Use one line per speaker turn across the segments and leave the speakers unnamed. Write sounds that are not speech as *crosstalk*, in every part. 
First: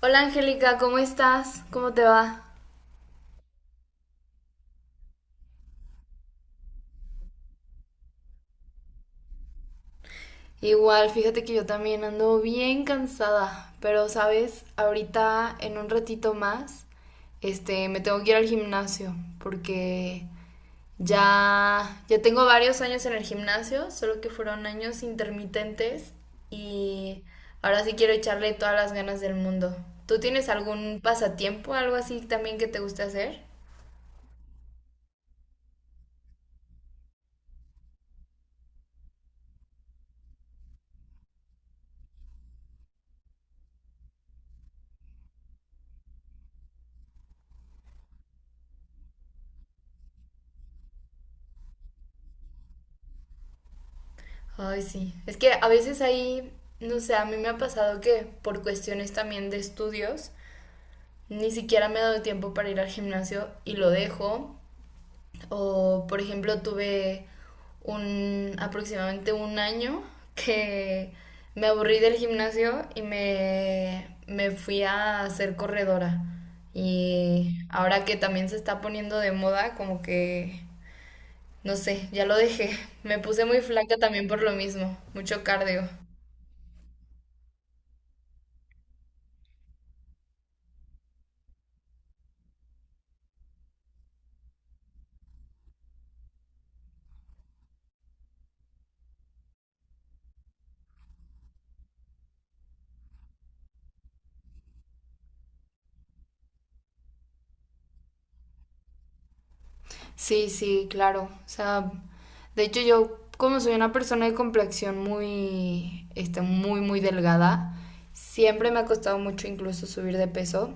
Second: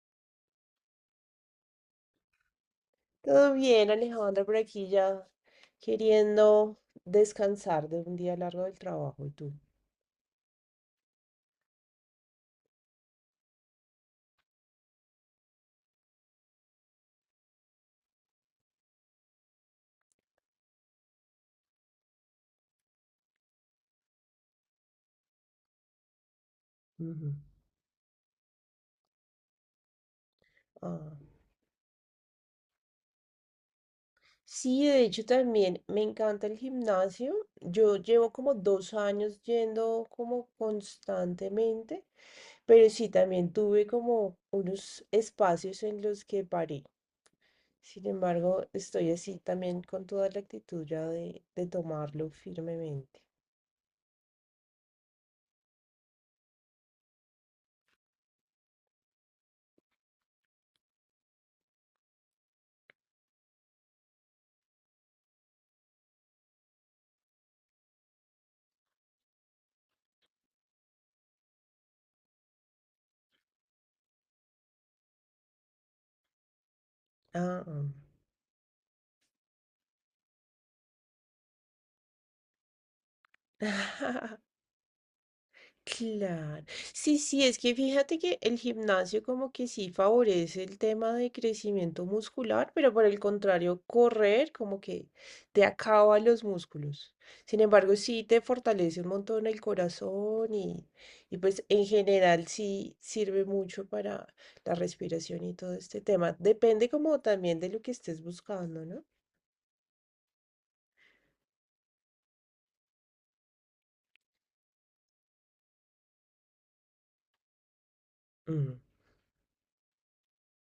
Hola Angélica, ¿cómo estás? ¿Cómo te va?
Todo bien, Alejandra, por aquí ya queriendo descansar de un día largo del trabajo. ¿Y tú?
Igual, fíjate que yo también ando bien cansada, pero sabes, ahorita en un ratito más, me tengo que ir al gimnasio porque ya tengo varios años en el gimnasio, solo que fueron años intermitentes y
Ujú.
ahora sí quiero echarle todas las ganas del mundo. ¿Tú tienes algún
Ah.
pasatiempo, algo así también que te guste hacer?
Sí, de hecho también me encanta el gimnasio. Yo llevo como dos años yendo como constantemente, pero sí también tuve como unos espacios en los que paré. Sin embargo, estoy así también con toda la actitud ya de tomarlo firmemente.
Ay, sí. Es que a veces ahí, no sé, a mí me ha pasado que por cuestiones también de estudios, ni siquiera me he dado tiempo para ir al gimnasio y lo dejo. O, por ejemplo, tuve un aproximadamente un año que me aburrí del gimnasio y me fui a hacer corredora. Y
Ah.
ahora que también se está poniendo de moda, como que, no sé, ya lo dejé. *laughs* Me puse muy flaca también por
*laughs*
lo mismo, mucho cardio.
Claro. Sí, sí, es que fíjate que el gimnasio como que sí favorece el tema de crecimiento muscular, pero por el contrario, correr como que te acaba los músculos. Sin embargo, sí te fortalece un montón el corazón y pues en general sí sirve mucho para la respiración y todo este tema. Depende como también de lo que estés buscando, ¿no?
Sí, sí, claro. O sea, de hecho yo como soy una persona de complexión muy, muy, muy delgada, siempre me
Mm,
ha costado mucho incluso subir de peso.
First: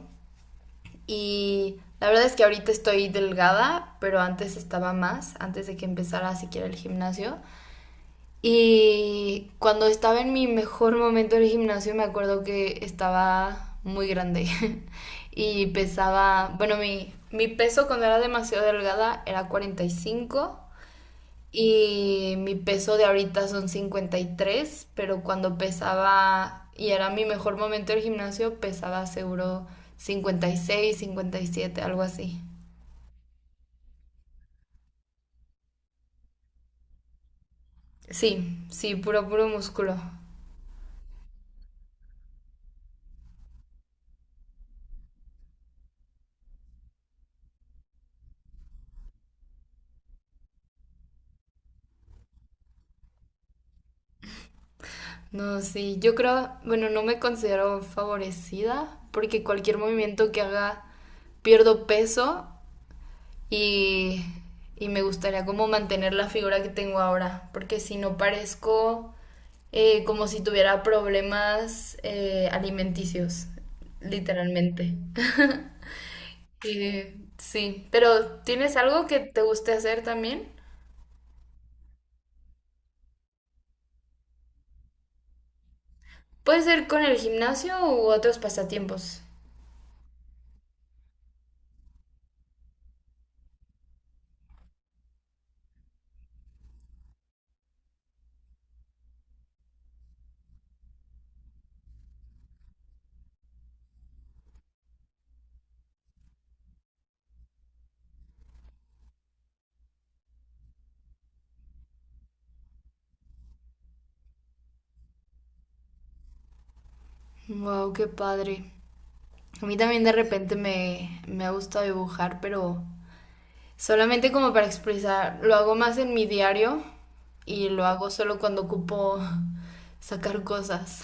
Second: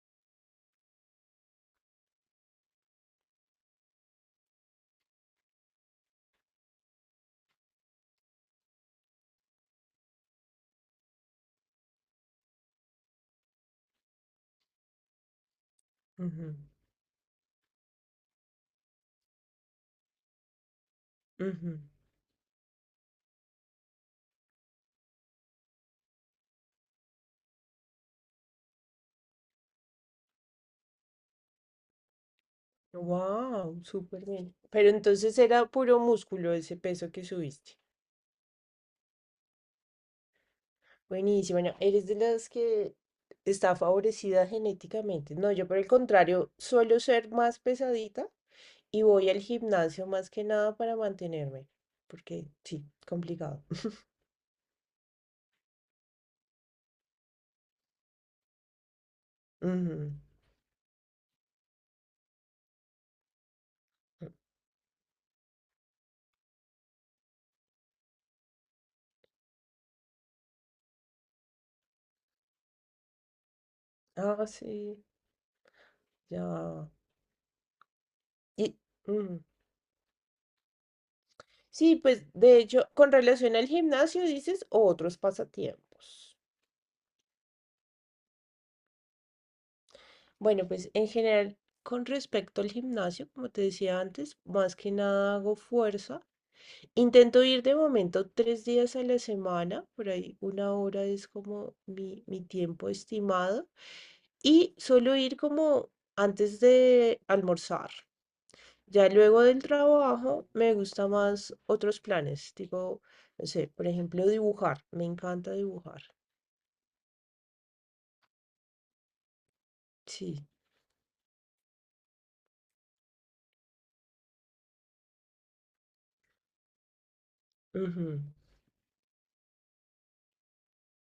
Y la verdad es que ahorita estoy delgada, pero antes estaba más, antes de que empezara siquiera el gimnasio. Y cuando estaba en mi mejor momento del gimnasio me acuerdo que estaba muy grande *laughs* y
ujú,
pesaba, bueno, mi peso cuando era demasiado delgada era 45,
ujú.
y mi peso de ahorita son 53, pero cuando pesaba y era mi mejor momento del gimnasio, pesaba seguro 50, 56, 57, algo así.
Wow, súper bien. Pero entonces era puro músculo ese peso que subiste.
Sí, sí, puro, puro músculo.
Buenísimo. Bueno, eres de las que está favorecida genéticamente. No, yo por el contrario, suelo ser más pesadita y voy al gimnasio más que nada para mantenerme, porque sí, complicado. *laughs*
No, sí, yo creo, bueno, no me considero favorecida porque cualquier
Ujú.
movimiento que haga pierdo peso y, y me gustaría como mantener la figura que tengo ahora, porque si no parezco como si tuviera problemas alimenticios,
Ah,
literalmente.
sí,
*laughs*
ya.
Y, sí, pero ¿tienes
Y,
algo que
ujú.
te guste hacer también?
Sí, pues de hecho, con relación al gimnasio dices otros pasatiempos.
Puede ser con el gimnasio u otros pasatiempos.
Bueno, pues en general, con respecto al gimnasio, como te decía antes, más que nada hago fuerza. Intento ir de momento tres días a la semana, por ahí una hora es como mi tiempo estimado. Y suelo ir como antes de almorzar. Ya luego del trabajo me gusta más otros planes, tipo, no sé, por ejemplo, dibujar. Me encanta dibujar.
Wow, qué padre. A mí también de
Sí.
repente me ha gustado dibujar, pero solamente como para expresar, lo hago más en mi diario y lo hago
Ujú.
solo cuando ocupo sacar cosas.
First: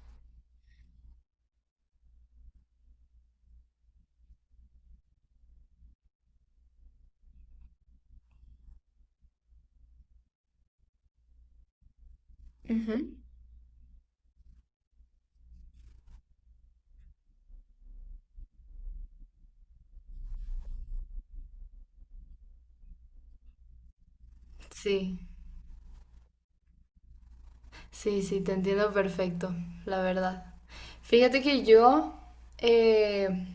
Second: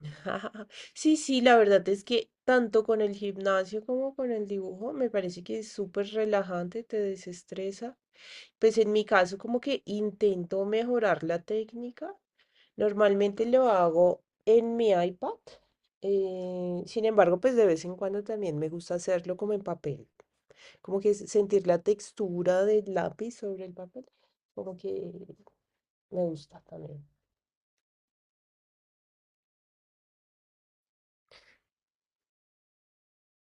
*laughs* Sí, sí, la verdad es que tanto con el gimnasio como con el dibujo me parece que es súper relajante, te desestresa. Pues en mi caso como que intento mejorar la técnica.
*laughs* Ujú.
Normalmente lo hago en mi iPad. Sin embargo, pues de vez en cuando también me gusta hacerlo como en papel. Como que sentir la textura del lápiz sobre el papel. Como que
Sí,
me gusta también.
sí, sí, te entiendo perfecto, la verdad. Fíjate que yo, eh,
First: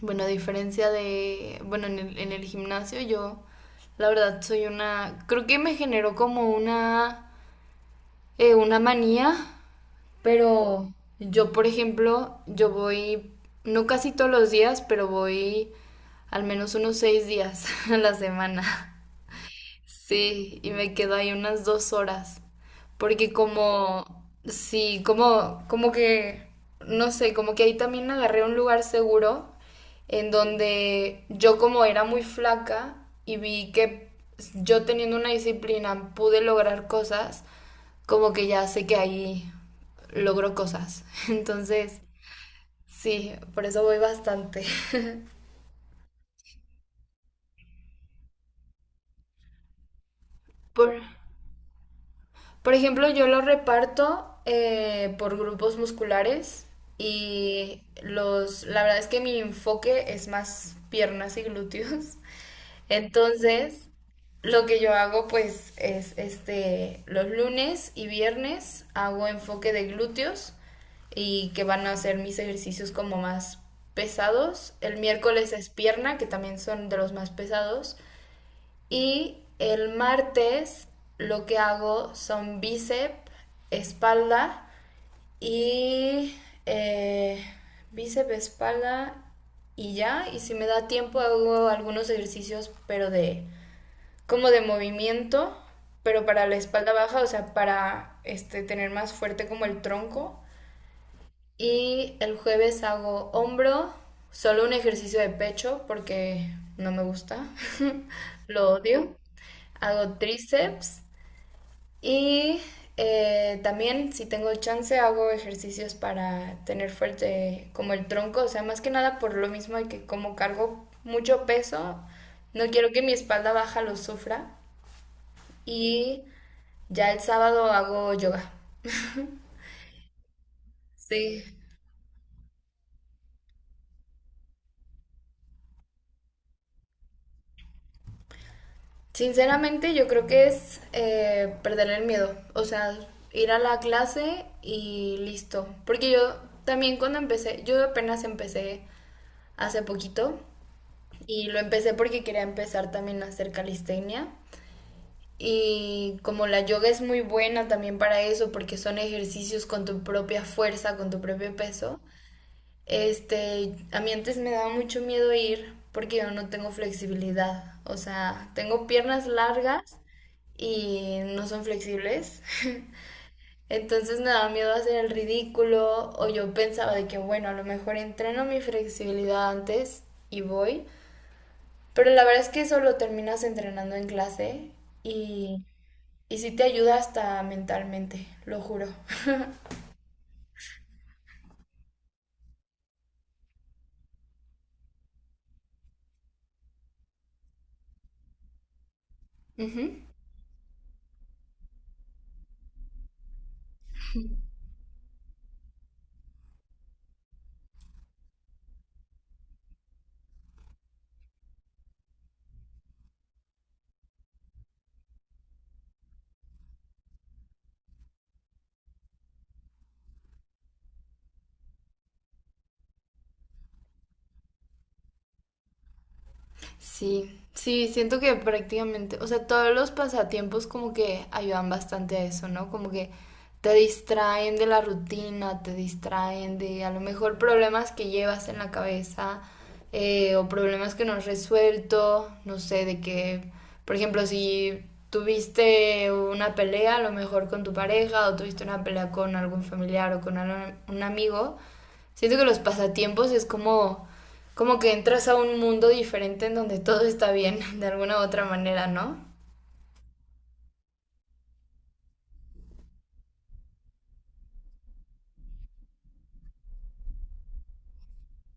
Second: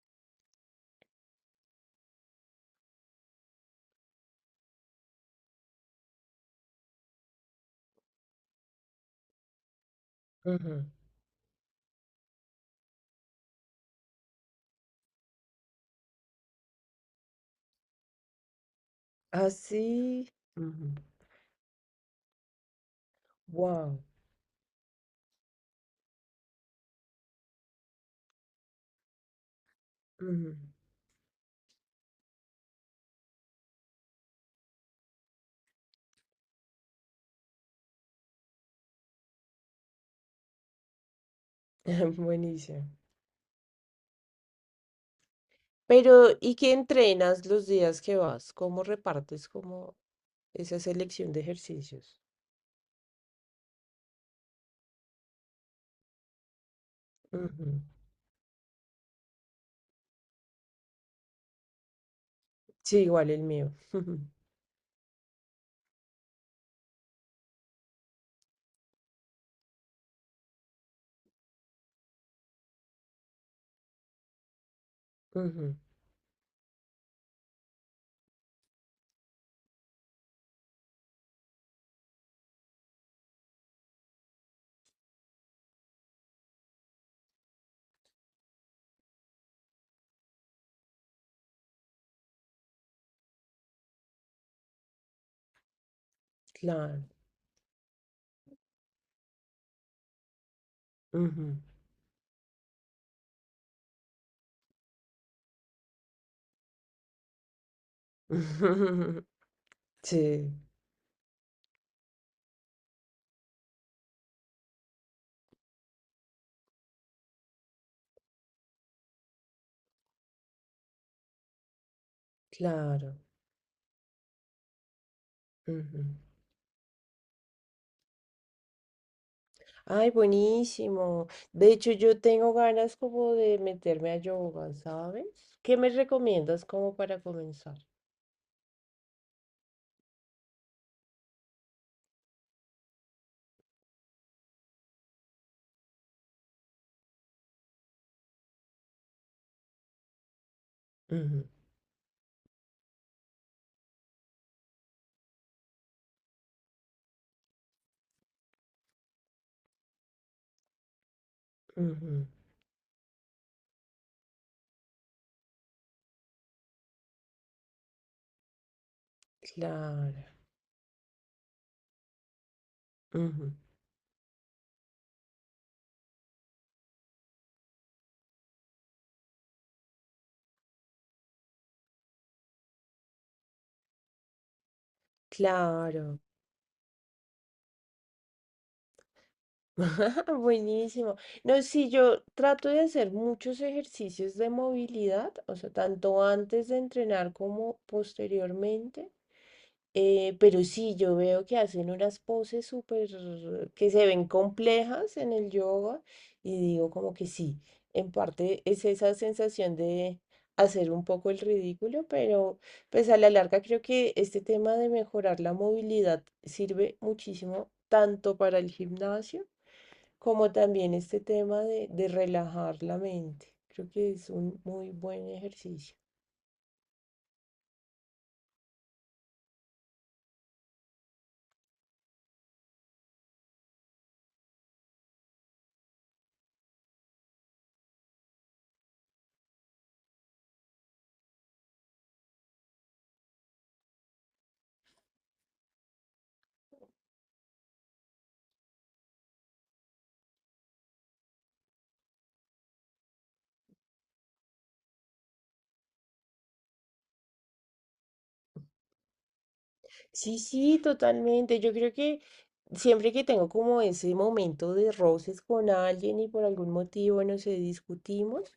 bueno, a diferencia de, bueno, en el gimnasio yo, la verdad, soy una, creo que me generó como una manía.
Ujú.
Pero yo, por ejemplo, yo voy, no casi todos los días, pero voy al menos unos seis días *laughs* a la semana.
Así.
Sí, y me quedo ahí unas dos horas. Porque
Wow.
como, sí, como, como que, no sé, como que ahí también agarré un lugar seguro en
Ujú.
donde yo como era muy flaca y vi que yo teniendo una disciplina pude lograr cosas, como que ya sé que ahí logro cosas. *laughs* Entonces,
*laughs* Buenísimo.
sí, por eso voy bastante.
Pero, ¿y qué entrenas los días que vas? ¿Cómo repartes como
*laughs*
esa
Por...
selección de ejercicios?
Por ejemplo, yo lo reparto por grupos musculares
Ujú.
y los, la verdad es que mi enfoque es más piernas y glúteos. *laughs*
Sí, igual el mío.
Entonces,
*laughs*
lo que yo hago pues es los lunes y viernes hago enfoque de glúteos y que van a ser mis ejercicios como más pesados. El miércoles es
Ujú.
pierna, que también son de los más pesados. Y el martes lo que hago son espalda y eh, bíceps, espalda y ya. Y si me da tiempo hago algunos ejercicios, pero de como de movimiento, pero para la espalda
Claro.
baja, o sea, para tener más fuerte como el tronco.
Ujú.
Y el jueves hago hombro, solo un ejercicio de pecho porque no me gusta, *laughs* lo odio.
*laughs*
Hago
Sí,
tríceps y también si tengo chance hago ejercicios para tener fuerte como el tronco, o sea, más que nada por lo mismo de que como cargo mucho peso, no quiero que mi
claro.
espalda baja lo sufra.
Ujú.
Y ya el sábado hago yoga.
Ay, buenísimo.
Sí,
De hecho, yo tengo ganas como de meterme a yoga, ¿sabes? ¿Qué me recomiendas como para comenzar?
sinceramente, yo creo que es perder el miedo, o sea, ir a la clase y listo. Porque yo también cuando empecé, yo apenas empecé hace poquito
Ujú,
y lo empecé porque quería empezar también a hacer calistenia. Y como la yoga es muy buena también para eso, porque son ejercicios con tu propia fuerza, con tu propio peso,
ujú.
a mí antes me daba mucho miedo ir porque yo no tengo flexibilidad. O sea, tengo piernas largas
Claro.
y no son flexibles. *laughs*
Ujú.
Entonces me daba miedo hacer el ridículo o yo pensaba de que, bueno, a lo mejor entreno mi flexibilidad antes y voy. Pero la verdad es que eso lo terminas entrenando en clase y,
Claro.
y sí te ayuda hasta mentalmente, lo juro.
*laughs* Buenísimo. No, sí, yo trato de hacer muchos ejercicios de movilidad, o sea, tanto antes de entrenar como posteriormente.
*laughs* Ujú.
Pero sí, yo veo que hacen unas poses súper que se ven complejas en el yoga y digo como que sí, en parte es esa sensación de hacer un poco el ridículo, pero pues a la larga creo que este tema de mejorar la movilidad sirve muchísimo tanto para el gimnasio como también este tema de relajar la mente. Creo que es un muy buen ejercicio.
Sí, sí, siento que prácticamente, o sea, todos los pasatiempos como que ayudan bastante a eso, ¿no? Como que te distraen de la rutina, te distraen de a lo mejor problemas que llevas en la cabeza o problemas que no has resuelto, no sé, de que, por ejemplo, si tuviste una pelea a lo mejor con tu pareja o tuviste una pelea con algún familiar o con algún- un amigo, siento que los pasatiempos es como como que entras a un mundo diferente en donde todo está bien, *laughs* de alguna u otra manera, ¿no?
Sí, sí, totalmente. Yo creo que siempre que tengo como ese momento de roces con alguien y por algún motivo, no sé, discutimos.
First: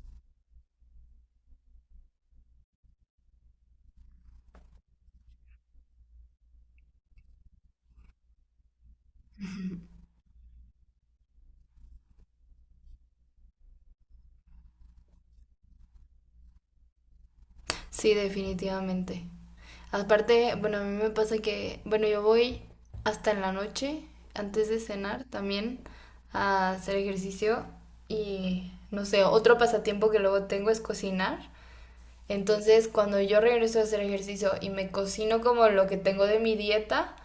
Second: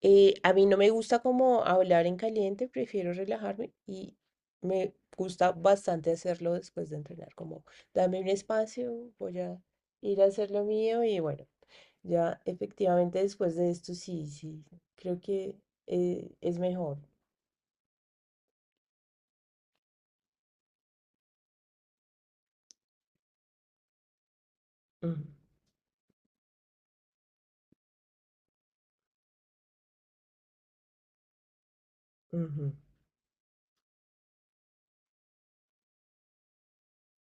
A mí no me gusta como hablar en caliente, prefiero relajarme y me gusta bastante hacerlo después de entrenar, como dame un espacio, voy a ir a hacer lo mío y bueno, ya efectivamente después de esto, sí, sí, creo que es mejor.
Sí, definitivamente. Aparte, bueno, a mí me pasa que, bueno, yo voy hasta en la noche, antes de
Ujú,
cenar también, a hacer ejercicio y, no sé, otro pasatiempo que luego tengo es cocinar.
ujú.
Entonces, cuando yo regreso a hacer ejercicio y me cocino como lo que tengo de mi dieta,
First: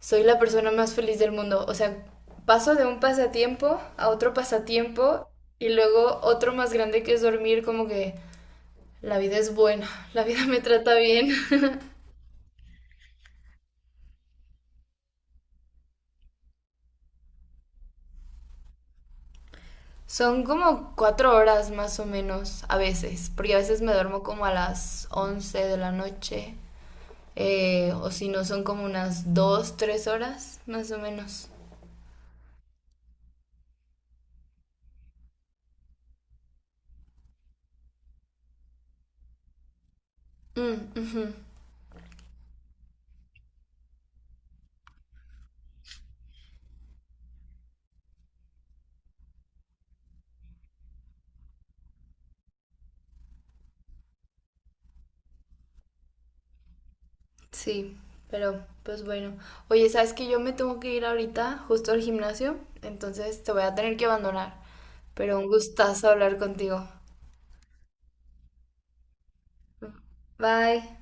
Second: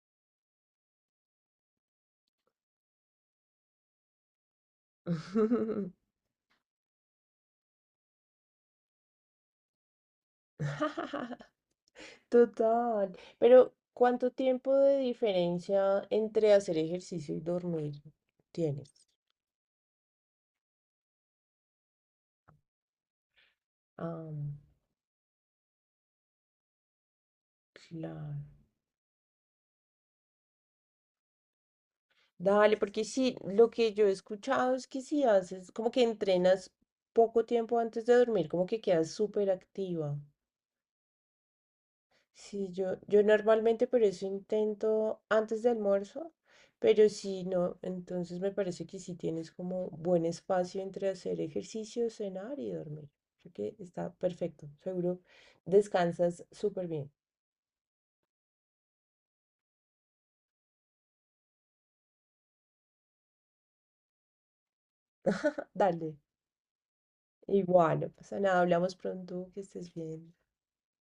soy la persona más feliz del mundo. O sea, paso de un pasatiempo a otro pasatiempo y luego otro más grande que es dormir, como que la vida es buena, *laughs* la vida me trata bien.
*laughs*
*laughs*
Total, pero ¿cuánto tiempo de diferencia entre hacer ejercicio y dormir tienes?
Son como cuatro horas más o menos a veces, porque a veces me duermo
Ah,
como a las 11 de la noche, o si no
claro.
son como unas dos, tres horas más o menos.
Dale, porque sí, lo que yo he escuchado es que si haces, como que entrenas poco tiempo antes de dormir, como que quedas súper activa.
Mm, ujú.
Sí, yo normalmente por eso intento antes del almuerzo, pero si no, entonces me parece que sí tienes como buen espacio entre hacer ejercicio, cenar y dormir. Creo que está perfecto, seguro descansas súper bien.
Sí, pero pues bueno. Oye, sabes que yo me tengo que ir ahorita justo al gimnasio, entonces te voy a tener que abandonar. Pero un
*laughs*
gustazo
Dale,
hablar contigo.
igual, no pasa nada, hablamos pronto, que estés bien.
Bye.